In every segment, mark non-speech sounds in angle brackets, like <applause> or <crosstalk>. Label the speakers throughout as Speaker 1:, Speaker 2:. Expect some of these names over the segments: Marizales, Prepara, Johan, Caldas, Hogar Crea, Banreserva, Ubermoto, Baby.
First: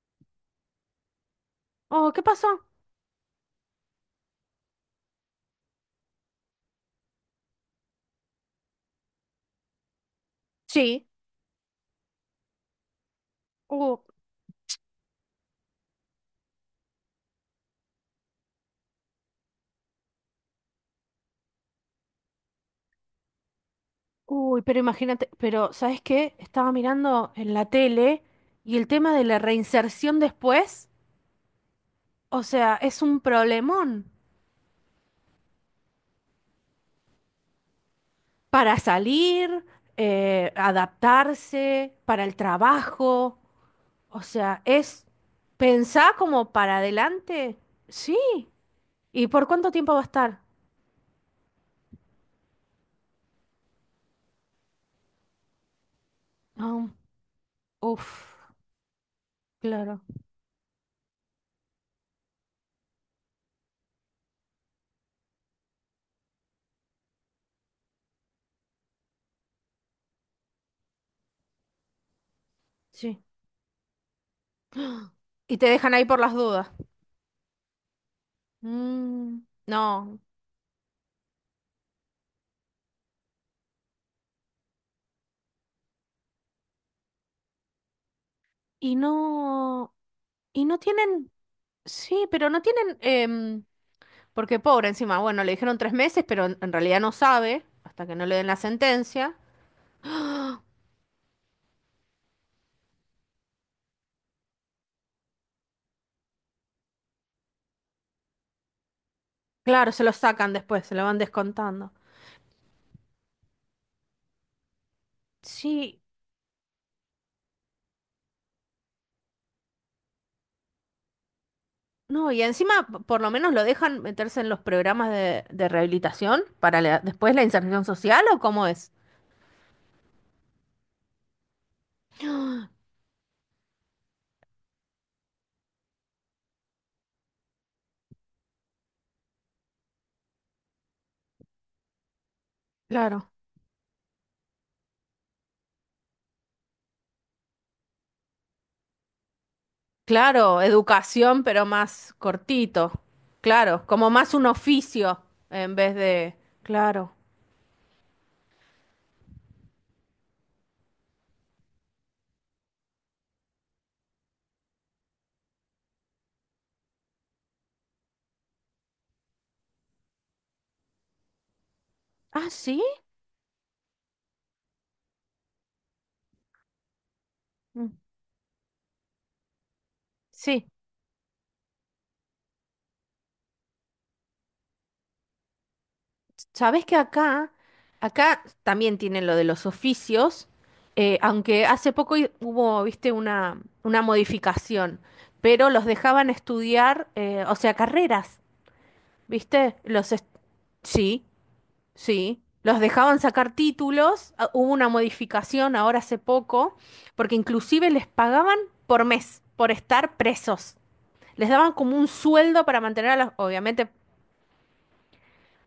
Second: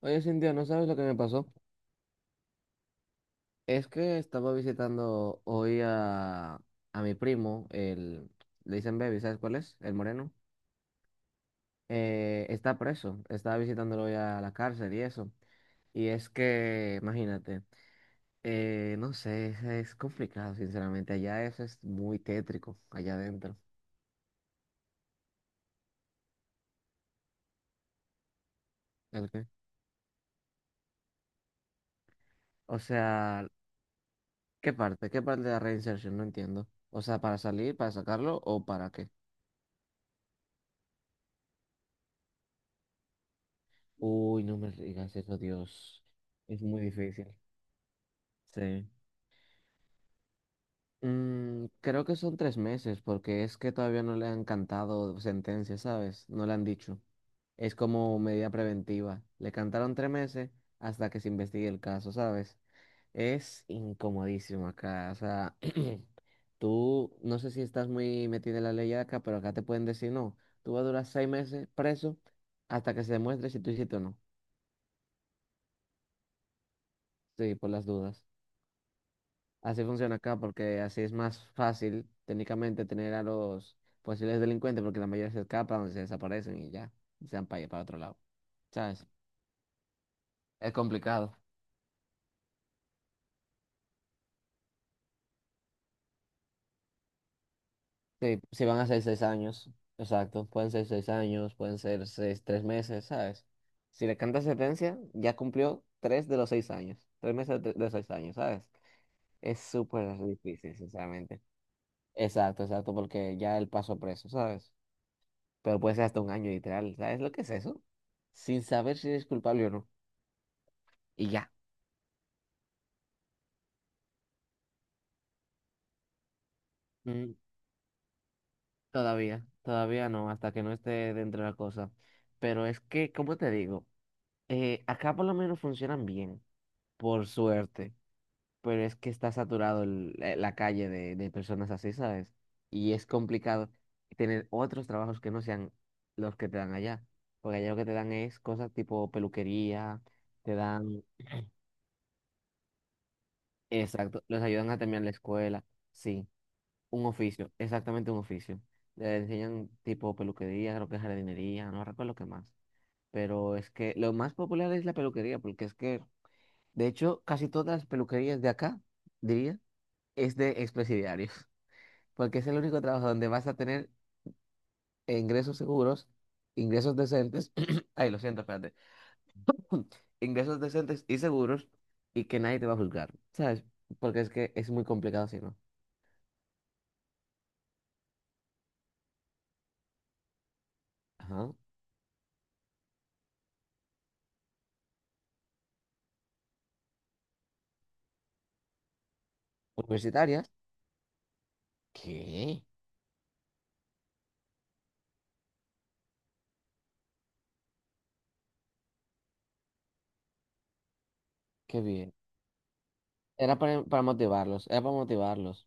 Speaker 1: Oye, Cintia, ¿no sabes lo que me pasó?
Speaker 2: Oh, ¿qué pasó?
Speaker 1: Es que estaba visitando hoy a mi primo, le dicen Baby, ¿sabes cuál es? El moreno.
Speaker 2: Sí.
Speaker 1: Está preso, estaba
Speaker 2: Oh,
Speaker 1: visitándolo hoy a la cárcel y eso. Y es que, imagínate, no sé, es complicado, sinceramente. Allá eso es muy tétrico, allá adentro.
Speaker 2: uy, pero imagínate, pero ¿sabes qué? Estaba mirando en la tele y el tema de
Speaker 1: ¿El
Speaker 2: la
Speaker 1: qué?
Speaker 2: reinserción después, o sea,
Speaker 1: O
Speaker 2: es un
Speaker 1: sea,
Speaker 2: problemón
Speaker 1: ¿qué parte? ¿Qué parte de la reinserción? No entiendo. O sea, ¿para salir, para sacarlo o
Speaker 2: para
Speaker 1: para qué?
Speaker 2: salir, adaptarse, para el trabajo, o
Speaker 1: Uy, no
Speaker 2: sea,
Speaker 1: me
Speaker 2: es
Speaker 1: digas eso, Dios.
Speaker 2: pensar como
Speaker 1: Es
Speaker 2: para
Speaker 1: muy difícil.
Speaker 2: adelante, sí.
Speaker 1: Sí.
Speaker 2: ¿Y por cuánto tiempo va a estar?
Speaker 1: Creo que son 3 meses, porque es que todavía no le han cantado sentencia, ¿sabes? No le han
Speaker 2: Ah,
Speaker 1: dicho. Es
Speaker 2: uf,
Speaker 1: como medida preventiva. Le cantaron
Speaker 2: claro,
Speaker 1: 3 meses hasta que se investigue el caso, ¿sabes? Es incomodísimo acá. O sea, <clears throat> tú no sé si estás muy metido en la ley acá, pero acá te pueden decir no. Tú vas a durar 6 meses preso hasta que se
Speaker 2: sí.
Speaker 1: demuestre si tú hiciste o no.
Speaker 2: Y te dejan ahí por las dudas.
Speaker 1: Sí, por las dudas.
Speaker 2: Mm,
Speaker 1: Así funciona
Speaker 2: no.
Speaker 1: acá porque así es más fácil técnicamente tener a los posibles delincuentes porque la mayoría se escapan, se desaparecen y ya, y se van para otro lado.
Speaker 2: Y
Speaker 1: ¿Sabes?
Speaker 2: no, y
Speaker 1: Es
Speaker 2: no tienen,
Speaker 1: complicado.
Speaker 2: sí, pero no tienen, porque pobre encima, bueno, le dijeron 3 meses, pero en realidad no sabe, hasta que no le
Speaker 1: Sí,
Speaker 2: den la
Speaker 1: si van a ser seis
Speaker 2: sentencia.
Speaker 1: años, exacto, pueden ser 6 años, pueden ser 6, 3 meses, ¿sabes? Si le cantas sentencia, ya cumplió 3 de los 6 años, 3 meses de los 6 años, ¿sabes? Es
Speaker 2: Claro, se lo
Speaker 1: súper
Speaker 2: sacan
Speaker 1: difícil,
Speaker 2: después, se lo van
Speaker 1: sinceramente.
Speaker 2: descontando.
Speaker 1: Exacto, exacto, porque ya él pasó preso, ¿sabes? Pero puede
Speaker 2: Sí,
Speaker 1: ser hasta un año, literal. ¿Sabes lo que es eso? Sin saber si eres culpable o no. Y ya.
Speaker 2: no, y encima por lo menos lo dejan meterse en los programas de rehabilitación para después
Speaker 1: Mm,
Speaker 2: la inserción social o cómo es.
Speaker 1: todavía no, hasta que no esté dentro de la cosa. Pero es que, como te digo? Acá por lo menos funcionan bien, por suerte. Pero es que está saturado la calle de personas así, ¿sabes? Y es
Speaker 2: Claro.
Speaker 1: complicado tener otros trabajos que no sean los que te dan allá. Porque allá lo que te dan es cosas tipo peluquería, te
Speaker 2: Claro,
Speaker 1: dan,
Speaker 2: educación, pero más cortito. Claro, como
Speaker 1: exacto,
Speaker 2: más
Speaker 1: los
Speaker 2: un
Speaker 1: ayudan a terminar la
Speaker 2: oficio
Speaker 1: escuela.
Speaker 2: en vez
Speaker 1: Sí.
Speaker 2: de.
Speaker 1: Un
Speaker 2: Claro.
Speaker 1: oficio, exactamente un oficio. Le enseñan tipo peluquería, creo que jardinería, no recuerdo qué más. Pero es que lo más popular es la peluquería, porque es que, de hecho, casi todas las peluquerías de acá, diría, es de expresidiarios, <laughs> porque es
Speaker 2: Ah,
Speaker 1: el
Speaker 2: sí.
Speaker 1: único trabajo donde vas a tener ingresos seguros, ingresos decentes, <clears throat> ay, lo siento, espérate, <clears throat> ingresos
Speaker 2: Sí,
Speaker 1: decentes y seguros y que nadie te va a juzgar, ¿sabes? Porque es que es muy complicado si no.
Speaker 2: sabes que acá también tienen lo de los oficios,
Speaker 1: Ajá.
Speaker 2: aunque hace poco hubo, viste, una modificación, pero los dejaban estudiar, o sea, carreras, viste,
Speaker 1: Universitarias,
Speaker 2: sí, sí,
Speaker 1: ¿qué?
Speaker 2: los dejaban sacar títulos, ah, hubo una modificación ahora hace poco, porque inclusive les pagaban por mes, por estar presos. Les daban
Speaker 1: Qué
Speaker 2: como un
Speaker 1: bien.
Speaker 2: sueldo para mantener a los,
Speaker 1: Era
Speaker 2: obviamente.
Speaker 1: para motivarlos, era para motivarlos.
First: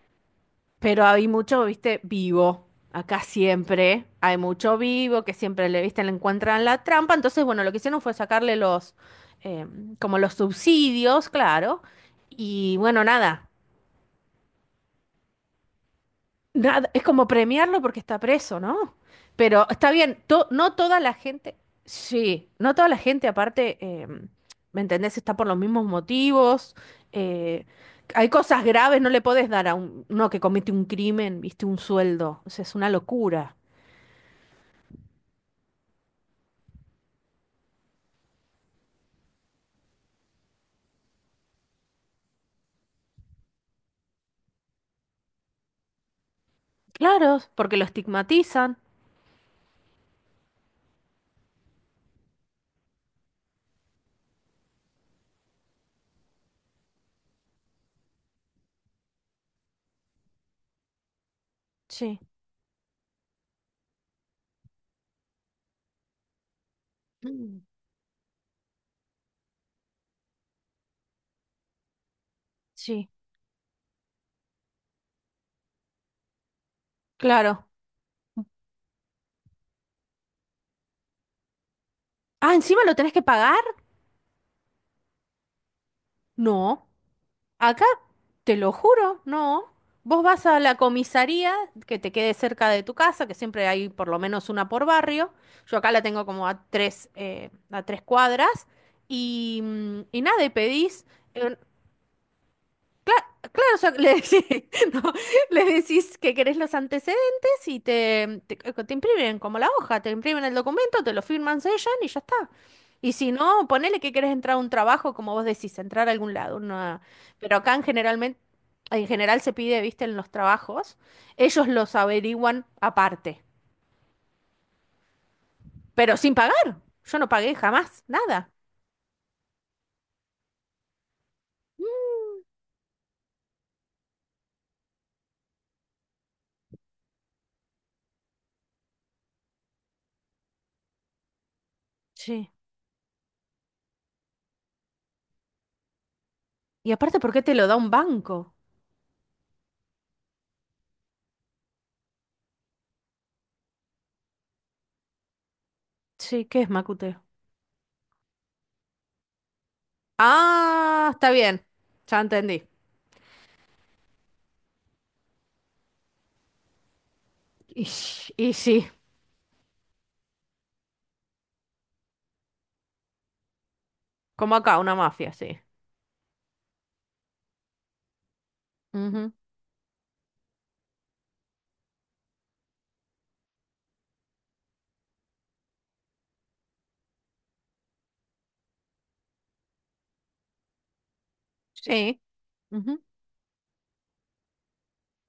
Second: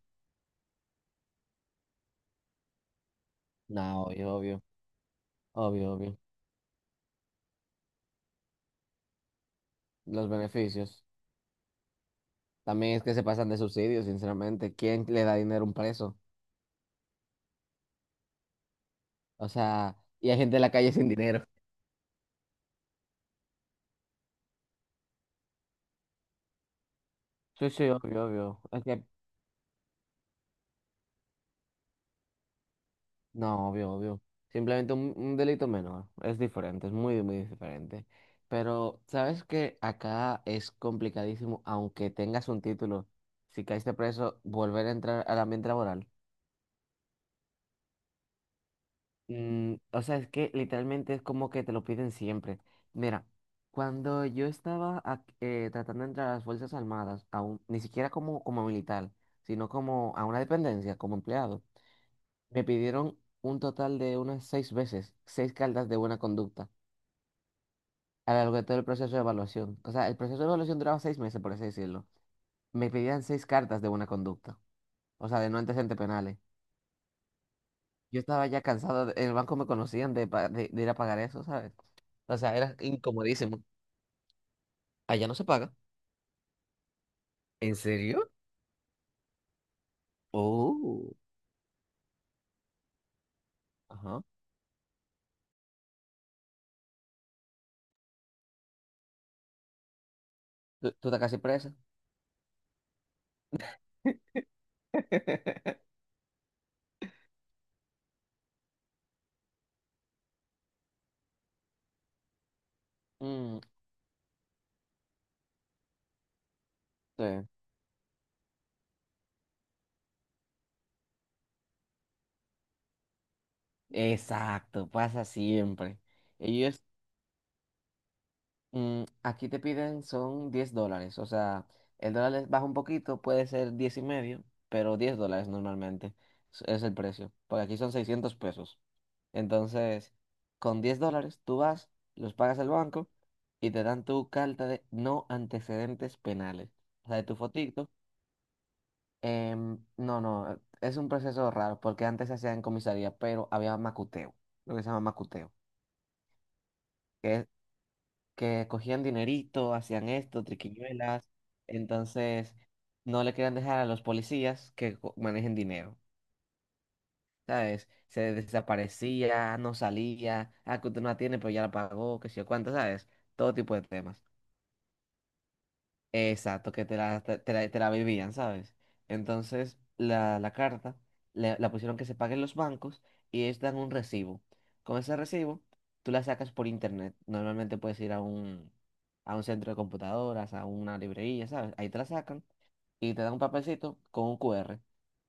Speaker 2: Pero hay mucho, viste, vivo. Acá siempre
Speaker 1: No, obvio,
Speaker 2: hay
Speaker 1: obvio,
Speaker 2: mucho vivo que siempre le,
Speaker 1: obvio,
Speaker 2: viste, le
Speaker 1: obvio.
Speaker 2: encuentran la trampa. Entonces, bueno, lo que hicieron fue sacarle los, eh, como
Speaker 1: Los
Speaker 2: los
Speaker 1: beneficios.
Speaker 2: subsidios, claro. Y
Speaker 1: También es
Speaker 2: bueno,
Speaker 1: que se
Speaker 2: nada.
Speaker 1: pasan de subsidios, sinceramente. ¿Quién le da dinero a un preso?
Speaker 2: Nada, es como premiarlo porque está preso, ¿no?
Speaker 1: O
Speaker 2: Pero está
Speaker 1: sea,
Speaker 2: bien,
Speaker 1: y hay gente en la
Speaker 2: no
Speaker 1: calle
Speaker 2: toda
Speaker 1: sin
Speaker 2: la
Speaker 1: dinero.
Speaker 2: gente, sí, no toda la gente aparte, ¿me entendés? Está por los mismos motivos. eh,
Speaker 1: Sí, sí, obvio,
Speaker 2: hay
Speaker 1: obvio.
Speaker 2: cosas
Speaker 1: Es
Speaker 2: graves,
Speaker 1: que,
Speaker 2: no le podés dar a uno que comete un crimen, viste, un sueldo. O sea, es una locura.
Speaker 1: no, obvio, obvio. Simplemente un delito menor. Es diferente, es muy, muy diferente. Pero, ¿sabes qué? Acá es complicadísimo, aunque tengas un título, si caíste preso, volver a entrar al ambiente laboral.
Speaker 2: Claro, porque lo estigmatizan.
Speaker 1: Mm, o sea, es que literalmente es como que te lo piden siempre. Mira, cuando yo estaba tratando de entrar a las Fuerzas Armadas, aún, ni siquiera como, como militar, sino como a una dependencia, como empleado,
Speaker 2: Sí.
Speaker 1: me pidieron un total de unas 6 veces, 6 cartas de buena conducta
Speaker 2: Mm.
Speaker 1: a lo largo de todo el proceso de evaluación. O sea, el proceso de evaluación duraba 6 meses, por así decirlo. Me
Speaker 2: Sí,
Speaker 1: pedían 6 cartas de buena conducta, o sea, de no antecedentes penales.
Speaker 2: claro.
Speaker 1: Yo estaba ya cansado, en el banco me conocían de, de ir a pagar eso, ¿sabes? O
Speaker 2: Ah,
Speaker 1: sea, era
Speaker 2: encima lo tenés que pagar.
Speaker 1: incomodísimo. Allá no se paga.
Speaker 2: No.
Speaker 1: ¿En
Speaker 2: Acá,
Speaker 1: serio?
Speaker 2: te lo juro, no. Vos vas a la
Speaker 1: Oh,
Speaker 2: comisaría que te quede cerca de tu casa, que siempre hay por lo
Speaker 1: ajá.
Speaker 2: menos una por barrio. Yo acá la tengo como a 3 cuadras. Y nada, y
Speaker 1: ¿Tú,
Speaker 2: pedís.
Speaker 1: tú estás casi
Speaker 2: eh,
Speaker 1: presa?
Speaker 2: Claro, claro, o sea, le, <laughs> sí, no, le
Speaker 1: <laughs>
Speaker 2: decís que querés los antecedentes y te imprimen como la hoja, te imprimen el documento, te lo firman, sellan y ya está. Y si
Speaker 1: Mm,
Speaker 2: no, ponele que querés entrar a un trabajo, como vos decís, entrar a algún lado.
Speaker 1: sí.
Speaker 2: Pero acá en general se pide, viste, en los trabajos, ellos los averiguan aparte,
Speaker 1: Exacto, pasa siempre.
Speaker 2: pero sin pagar.
Speaker 1: Ellos.
Speaker 2: Yo no pagué jamás, nada.
Speaker 1: Aquí te piden son $10, o sea, el baja un poquito, puede ser 10 y medio, pero $10 normalmente es el precio, porque aquí son 600 pesos. Entonces, con $10 tú vas, los
Speaker 2: Sí.
Speaker 1: pagas al banco y te dan tu carta de no antecedentes penales,
Speaker 2: Y
Speaker 1: o sea,
Speaker 2: aparte,
Speaker 1: de
Speaker 2: ¿por
Speaker 1: tu
Speaker 2: qué te lo da un
Speaker 1: fotito.
Speaker 2: banco?
Speaker 1: No, no, es un proceso raro, porque antes se hacía en comisaría, pero había macuteo, lo que se llama macuteo,
Speaker 2: Sí, ¿qué es Macute?
Speaker 1: que cogían dinerito, hacían esto,
Speaker 2: Ah,
Speaker 1: triquiñuelas,
Speaker 2: está bien. Ya
Speaker 1: entonces
Speaker 2: entendí.
Speaker 1: no le querían dejar a los policías que manejen dinero,
Speaker 2: Y,
Speaker 1: ¿sabes?
Speaker 2: s-
Speaker 1: Se
Speaker 2: y sí.
Speaker 1: desaparecía, no salía, ah, que usted no la tiene, pero ya la pagó, qué sé yo cuánto, ¿sabes? Todo tipo de temas.
Speaker 2: Como acá, una mafia, sí.
Speaker 1: Exacto, que te la vivían, ¿sabes?
Speaker 2: Ujú.
Speaker 1: Entonces, la carta la pusieron que se paguen los bancos y ellos dan un recibo. Con ese recibo, tú la sacas por internet. Normalmente puedes ir a un centro de computadoras, a una librería, ¿sabes? Ahí te la
Speaker 2: Sí.
Speaker 1: sacan
Speaker 2: Ujú.
Speaker 1: y te dan un papelcito con un QR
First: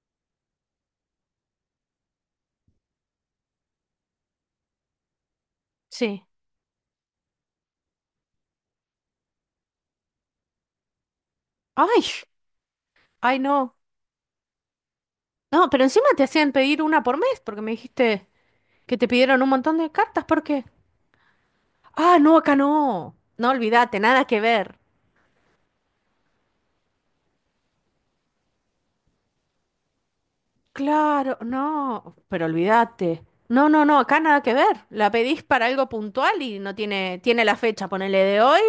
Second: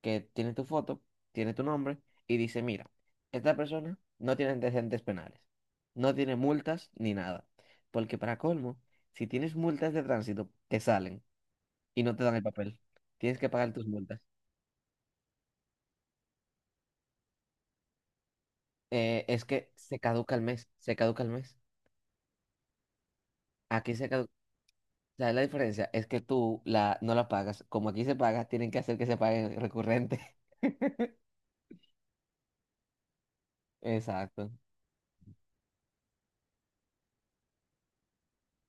Speaker 1: que tiene tu foto, tiene tu nombre y dice, mira, esta persona no tiene antecedentes penales, no
Speaker 2: Sí.
Speaker 1: tiene multas ni nada. Porque para colmo, si tienes multas de tránsito, te salen
Speaker 2: Ay,
Speaker 1: y no te dan el papel.
Speaker 2: ay,
Speaker 1: Tienes que pagar
Speaker 2: no.
Speaker 1: tus multas.
Speaker 2: No, pero encima te hacían pedir una por mes porque me dijiste que te pidieron
Speaker 1: Es
Speaker 2: un
Speaker 1: que
Speaker 2: montón de
Speaker 1: se
Speaker 2: cartas.
Speaker 1: caduca el
Speaker 2: ¿Por qué?
Speaker 1: mes, se caduca el mes.
Speaker 2: Ah, no, acá no. No,
Speaker 1: Aquí
Speaker 2: olvídate,
Speaker 1: se
Speaker 2: nada
Speaker 1: caduca.
Speaker 2: que ver.
Speaker 1: ¿Sabes la diferencia? Es que tú la, no la pagas. Como aquí se paga, tienen que hacer que se pague recurrente. <laughs>
Speaker 2: Claro, no, pero olvídate. No, no, no, acá nada
Speaker 1: Exacto.
Speaker 2: que ver. La pedís para algo puntual y no tiene, tiene la fecha, ponele de hoy,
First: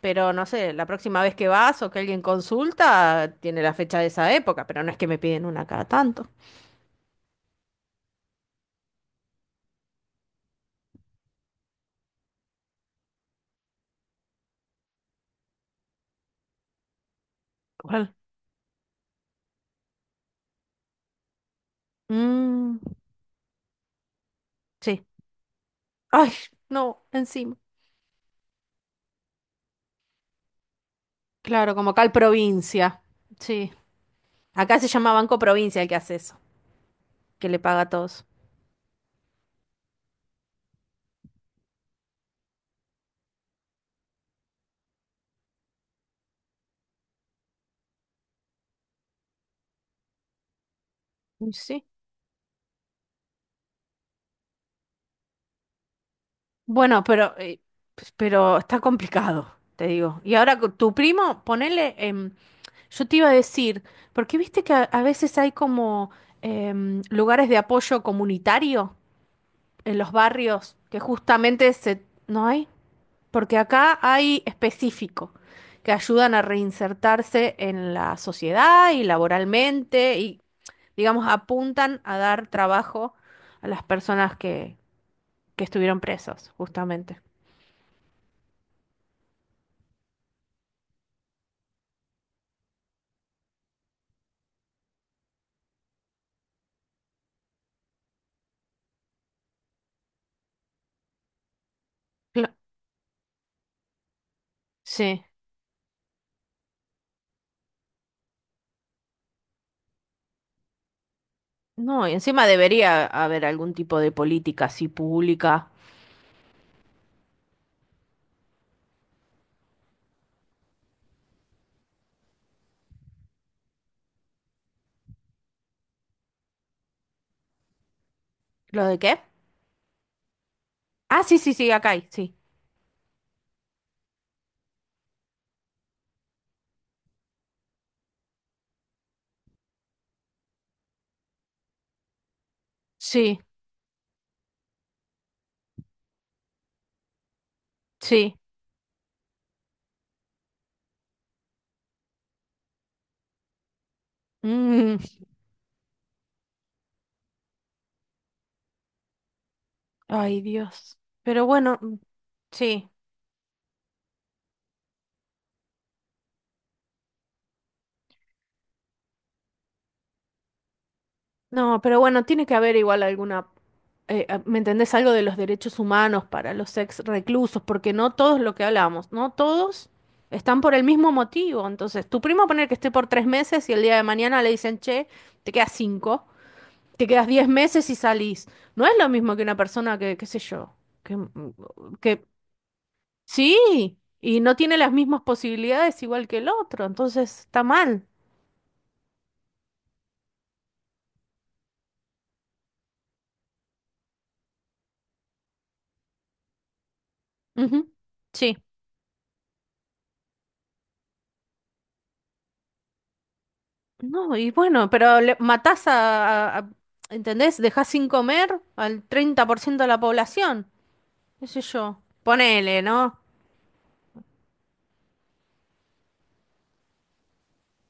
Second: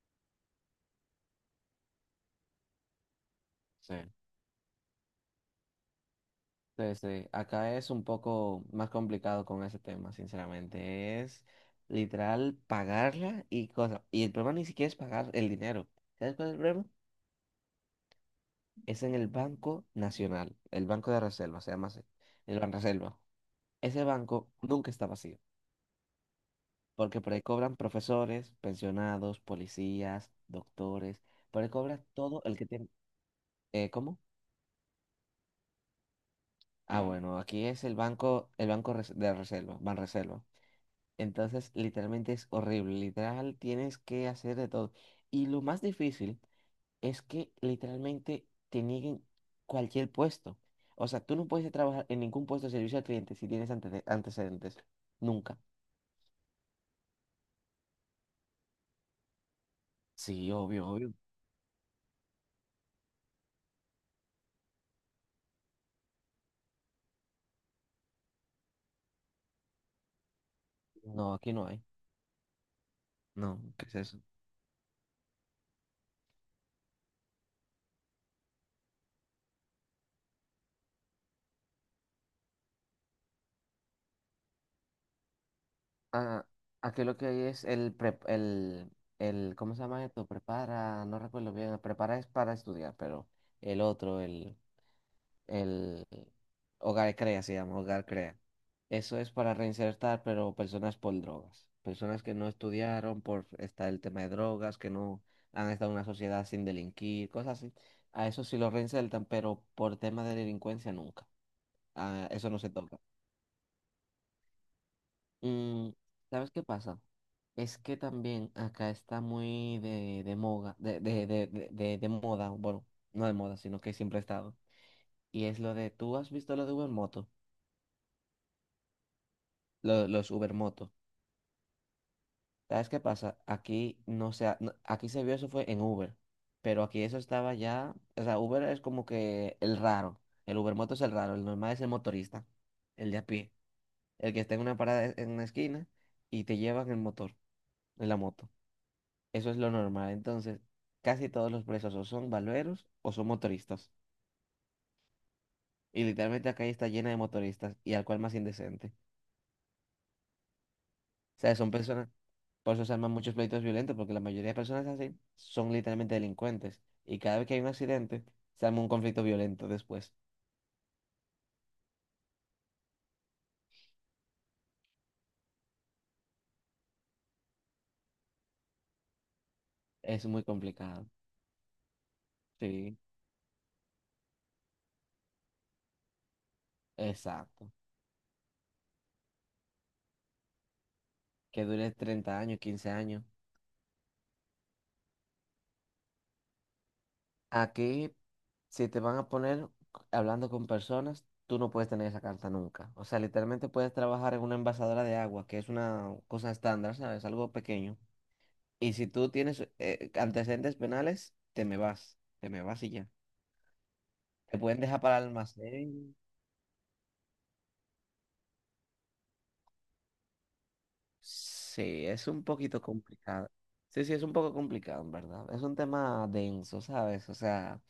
Speaker 2: pero no sé, la próxima vez que vas o que alguien consulta, tiene la
Speaker 1: Sí.
Speaker 2: fecha de esa época, pero no es que me piden una cada tanto.
Speaker 1: Sí, sí. Acá es un poco más complicado con ese tema, sinceramente. Es literal pagarla y cosas. Y el problema ni siquiera es pagar el dinero. ¿Sabes cuál es el problema?
Speaker 2: ¿Cuál?
Speaker 1: Es en el Banco Nacional, el Banco de Reserva, se llama así, el
Speaker 2: Mm,
Speaker 1: Banreserva. Ese banco nunca
Speaker 2: sí.
Speaker 1: está vacío,
Speaker 2: Ay, no,
Speaker 1: porque por ahí
Speaker 2: encima.
Speaker 1: cobran profesores, pensionados, policías, doctores, por ahí
Speaker 2: Claro, como acá
Speaker 1: cobra
Speaker 2: el
Speaker 1: todo el que tiene...
Speaker 2: provincia. Sí.
Speaker 1: ¿cómo?
Speaker 2: Acá se llama Banco Provincia el que hace eso,
Speaker 1: Ah, bueno,
Speaker 2: que le
Speaker 1: aquí
Speaker 2: paga
Speaker 1: es
Speaker 2: a
Speaker 1: el
Speaker 2: todos.
Speaker 1: banco, el de reserva, Banreserva. Entonces, literalmente es horrible. Literal, tienes que hacer de todo. Y lo más difícil es que literalmente te nieguen cualquier puesto. O sea, tú no
Speaker 2: Y
Speaker 1: puedes
Speaker 2: sí.
Speaker 1: trabajar en ningún puesto de servicio al cliente si tienes antecedentes. Nunca.
Speaker 2: Bueno, pero, pues, pero está complicado, te digo. Y
Speaker 1: Sí,
Speaker 2: ahora con
Speaker 1: obvio,
Speaker 2: tu
Speaker 1: obvio.
Speaker 2: primo, ponele, yo te iba a decir, porque viste que a veces hay como lugares de apoyo comunitario en los barrios que
Speaker 1: No, aquí no
Speaker 2: justamente
Speaker 1: hay.
Speaker 2: se. ¿No hay? Porque
Speaker 1: No, ¿qué es
Speaker 2: acá
Speaker 1: eso?
Speaker 2: hay específico, que ayudan a reinsertarse en la sociedad y laboralmente y, digamos, apuntan a dar trabajo a las personas que estuvieron
Speaker 1: Ah,
Speaker 2: presos,
Speaker 1: aquí lo
Speaker 2: justamente.
Speaker 1: que hay es el, prep- el, ¿cómo se llama esto? Prepara, no recuerdo bien. Prepara es para estudiar, pero el otro, el Hogar Crea, se llama Hogar Crea. Eso es para reinsertar, pero personas por drogas, personas que no
Speaker 2: Cla-
Speaker 1: estudiaron por estar el tema de drogas, que no
Speaker 2: Sí.
Speaker 1: han estado en una sociedad sin delinquir, cosas así. A eso sí lo reinsertan, pero por tema de delincuencia nunca.
Speaker 2: No, y
Speaker 1: A
Speaker 2: encima
Speaker 1: eso no se toca.
Speaker 2: debería haber algún tipo de política así pública.
Speaker 1: Mm, ¿sabes qué pasa? Es que también acá está muy de moda, de moda, bueno, no de moda, sino que siempre ha estado. Y es lo de, ¿tú has visto lo de Ubermoto?
Speaker 2: ¿Lo de qué?
Speaker 1: Los Uber Moto.
Speaker 2: Ah, sí, sí, sí, acá hay, sí.
Speaker 1: ¿Sabes qué pasa? Aquí no se, aquí se vio eso fue en Uber, pero aquí eso estaba ya, o sea, Uber es como que el raro, el Uber Moto es el raro, el normal es el motorista, el de a
Speaker 2: Sí,
Speaker 1: pie, el que está en una parada e, en una esquina y te llevan el motor, en la
Speaker 2: sí.
Speaker 1: moto. Eso es lo normal. Entonces, casi todos los presos o son valveros o son motoristas.
Speaker 2: Mm,
Speaker 1: Y literalmente acá está llena de motoristas y al cual más indecente.
Speaker 2: ay, Dios.
Speaker 1: O
Speaker 2: Pero
Speaker 1: sea, son
Speaker 2: bueno, mm,
Speaker 1: personas, por eso
Speaker 2: sí.
Speaker 1: se arman muchos pleitos violentos, porque la mayoría de personas así son literalmente delincuentes. Y cada vez que hay un accidente, se arma un conflicto violento después.
Speaker 2: No, pero bueno, tiene que haber igual alguna, ¿me entendés? Algo de los derechos humanos para los ex reclusos, porque no todos lo que hablamos, no todos
Speaker 1: Es muy
Speaker 2: están por el
Speaker 1: complicado.
Speaker 2: mismo motivo. Entonces, tu primo poner que esté
Speaker 1: Sí,
Speaker 2: por 3 meses y el día de mañana le dicen, che, te quedas cinco, te quedas diez
Speaker 1: exacto.
Speaker 2: meses y salís. No es lo mismo que una persona que, qué sé yo, que, mm,
Speaker 1: Que dure
Speaker 2: mm, que
Speaker 1: 30 años, 15 años.
Speaker 2: sí, y no tiene las mismas posibilidades igual que el otro, entonces está mal.
Speaker 1: Aquí, si te van a poner hablando con personas, tú no puedes tener esa carta nunca. O sea, literalmente puedes trabajar en una envasadora de agua, que es una cosa estándar, ¿sabes? Algo
Speaker 2: Ujú.
Speaker 1: pequeño.
Speaker 2: Sí.
Speaker 1: Y si tú tienes antecedentes penales, te me vas. Te me vas y ya.
Speaker 2: No, y
Speaker 1: Te pueden
Speaker 2: bueno,
Speaker 1: dejar para
Speaker 2: pero
Speaker 1: el
Speaker 2: matás
Speaker 1: almacén.
Speaker 2: ¿entendés? Dejás sin comer al 30% de la población, qué sé yo.
Speaker 1: Sí, es un
Speaker 2: Ponele,
Speaker 1: poquito
Speaker 2: ¿no?
Speaker 1: complicado. Sí, sí, es un poco complicado, en verdad. Es un tema denso, ¿sabes? O sea,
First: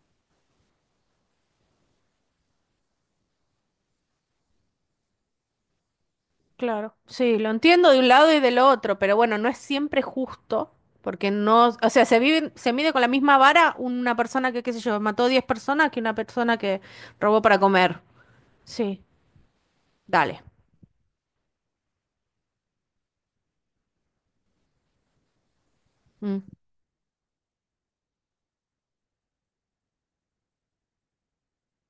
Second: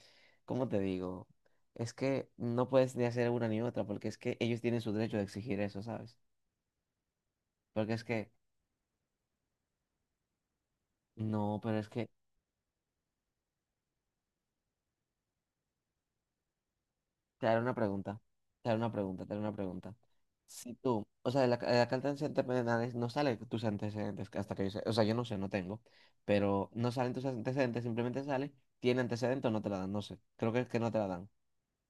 Speaker 1: ¿cómo te digo? Es que no puedes ni hacer una ni otra, porque es que ellos tienen su derecho de exigir eso, ¿sabes?
Speaker 2: Claro. Sí, lo entiendo
Speaker 1: Porque
Speaker 2: de
Speaker 1: es
Speaker 2: un
Speaker 1: que,
Speaker 2: lado y del otro, pero bueno, no es siempre justo, porque
Speaker 1: no,
Speaker 2: no,
Speaker 1: pero
Speaker 2: o
Speaker 1: es
Speaker 2: sea,
Speaker 1: que
Speaker 2: se vive, se mide con la misma vara una persona que, qué sé yo, mató 10 personas que una persona que robó
Speaker 1: te
Speaker 2: para
Speaker 1: haré una
Speaker 2: comer.
Speaker 1: pregunta, te haré una
Speaker 2: Sí,
Speaker 1: pregunta, te haré una pregunta.
Speaker 2: dale.
Speaker 1: Si tú, o sea, de la, de la carta de antecedentes penales no sale tus antecedentes, que hasta que yo sé, o sea, yo no sé, no tengo,
Speaker 2: Mm,
Speaker 1: pero no salen tus antecedentes, simplemente sale, tiene antecedentes o no te la dan, no sé, creo que es que no te la dan.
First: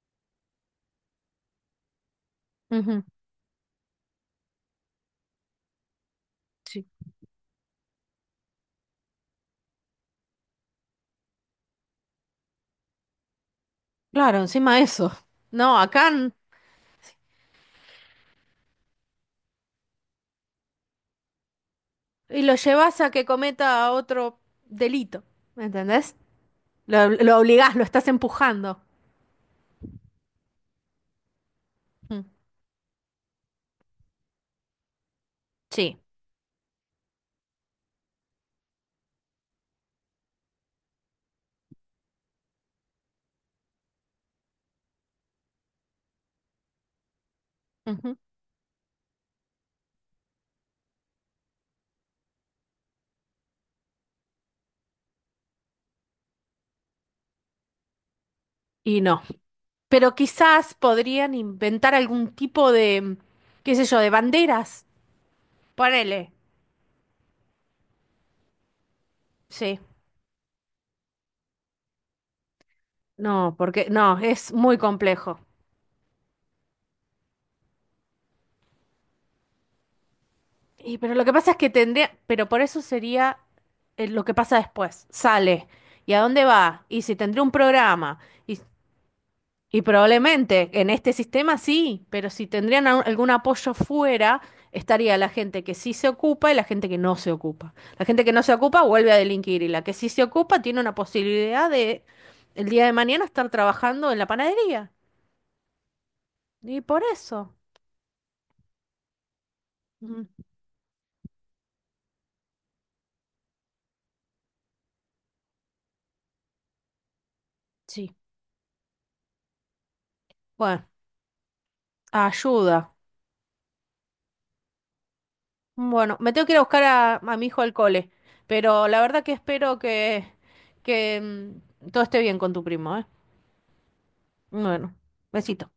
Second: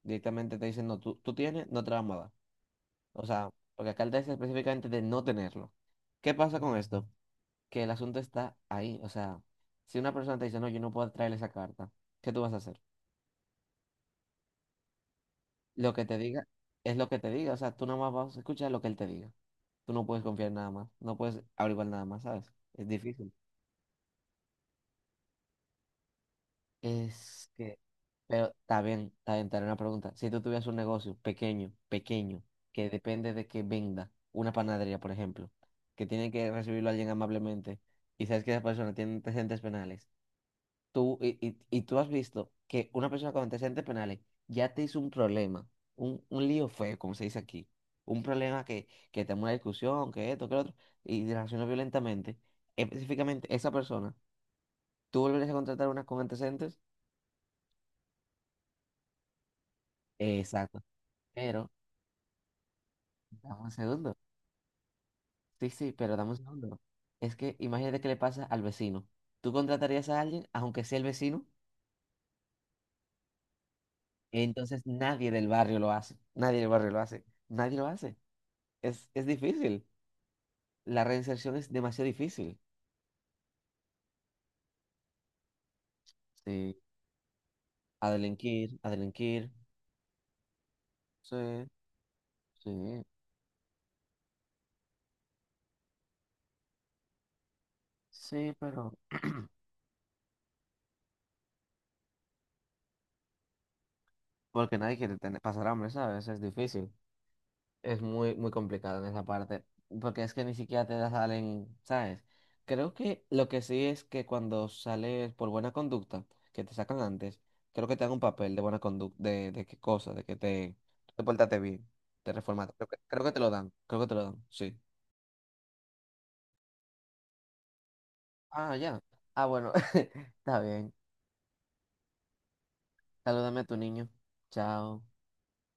Speaker 1: Directamente te dicen, no, tú tienes, no te la vamos a dar.
Speaker 2: ujú,
Speaker 1: O sea, porque acá dice específicamente de no tenerlo. ¿Qué pasa con
Speaker 2: sí.
Speaker 1: esto? Que el asunto está ahí, o sea, si una persona te dice, no, yo no puedo traer esa carta, ¿qué tú vas a hacer?
Speaker 2: Claro, encima eso. No,
Speaker 1: Lo que
Speaker 2: acá.
Speaker 1: te diga es lo que te diga, o sea, tú nada más vas a escuchar lo que él te diga. Tú no puedes confiar en nada más, no puedes averiguar nada más,
Speaker 2: Y
Speaker 1: ¿sabes?
Speaker 2: lo
Speaker 1: Es
Speaker 2: llevas a que
Speaker 1: difícil.
Speaker 2: cometa otro delito, ¿me entendés? Lo
Speaker 1: Es
Speaker 2: obligás,
Speaker 1: que,
Speaker 2: lo estás
Speaker 1: pero
Speaker 2: empujando.
Speaker 1: está bien, te haré una pregunta. Si tú tuvieras un negocio pequeño,
Speaker 2: Mm.
Speaker 1: pequeño, que depende de que venda, una panadería, por ejemplo,
Speaker 2: Sí.
Speaker 1: que tiene que recibirlo alguien amablemente, y sabes que esa persona tiene antecedentes penales, tú, y tú has visto que una persona con antecedentes penales ya te hizo un problema, un lío feo, como se dice aquí,
Speaker 2: Ujú.
Speaker 1: un problema que te una discusión, que esto, que lo otro, y te reaccionó violentamente. Específicamente, esa persona, ¿tú volverías a contratar una con antecedentes?
Speaker 2: Y no. Pero quizás
Speaker 1: Exacto.
Speaker 2: podrían
Speaker 1: Pero,
Speaker 2: inventar algún tipo de,
Speaker 1: dame un
Speaker 2: qué sé yo, de
Speaker 1: segundo.
Speaker 2: banderas.
Speaker 1: Sí, sí, pero dame
Speaker 2: Ponele.
Speaker 1: un segundo. Es que imagínate qué le pasa al vecino. ¿Tú
Speaker 2: Sí.
Speaker 1: contratarías a alguien, aunque sea el vecino?
Speaker 2: No, porque no, es muy
Speaker 1: Entonces nadie
Speaker 2: complejo.
Speaker 1: del barrio lo hace. Nadie del barrio lo hace. Nadie lo hace. Es difícil.
Speaker 2: Y
Speaker 1: La
Speaker 2: pero lo que pasa es
Speaker 1: reinserción
Speaker 2: que
Speaker 1: es demasiado
Speaker 2: tendría, pero
Speaker 1: difícil.
Speaker 2: por eso sería lo que pasa después. Sale. ¿Y a dónde
Speaker 1: Sí.
Speaker 2: va? Y si tendría un
Speaker 1: A
Speaker 2: programa. Y
Speaker 1: delinquir, a delinquir.
Speaker 2: Y probablemente en este
Speaker 1: Sí,
Speaker 2: sistema sí, pero si tendrían
Speaker 1: sí,
Speaker 2: algún apoyo fuera, estaría la gente que sí se ocupa y la gente que no se ocupa. La gente que no se
Speaker 1: sí,
Speaker 2: ocupa
Speaker 1: pero...
Speaker 2: vuelve a delinquir y la que sí se ocupa tiene una posibilidad de el día de mañana estar trabajando en la
Speaker 1: Porque
Speaker 2: panadería.
Speaker 1: nadie quiere tener, pasar hambre, ¿sabes? Es
Speaker 2: Y
Speaker 1: difícil.
Speaker 2: por eso.
Speaker 1: Es muy, muy complicado en esa parte. Porque
Speaker 2: Mm,
Speaker 1: es que ni siquiera te la salen, ¿sabes? Creo que lo que sí es que cuando sales por buena conducta, que te sacan antes, creo que te dan
Speaker 2: sí.
Speaker 1: un papel de buena conducta, de qué cosa, de que te,
Speaker 2: Bueno,
Speaker 1: te portaste bien, te reformaste.
Speaker 2: ayuda.
Speaker 1: Creo que te lo dan, creo que te lo dan, sí.
Speaker 2: Bueno, me tengo que ir a buscar a mi hijo al cole,
Speaker 1: Ah,
Speaker 2: pero la
Speaker 1: ya.
Speaker 2: verdad que
Speaker 1: Ah, bueno,
Speaker 2: espero
Speaker 1: <laughs>
Speaker 2: que,
Speaker 1: está bien.
Speaker 2: que todo esté bien con tu primo, ¿eh?
Speaker 1: Salúdame a tu niño.
Speaker 2: Bueno,
Speaker 1: Chao.
Speaker 2: besito.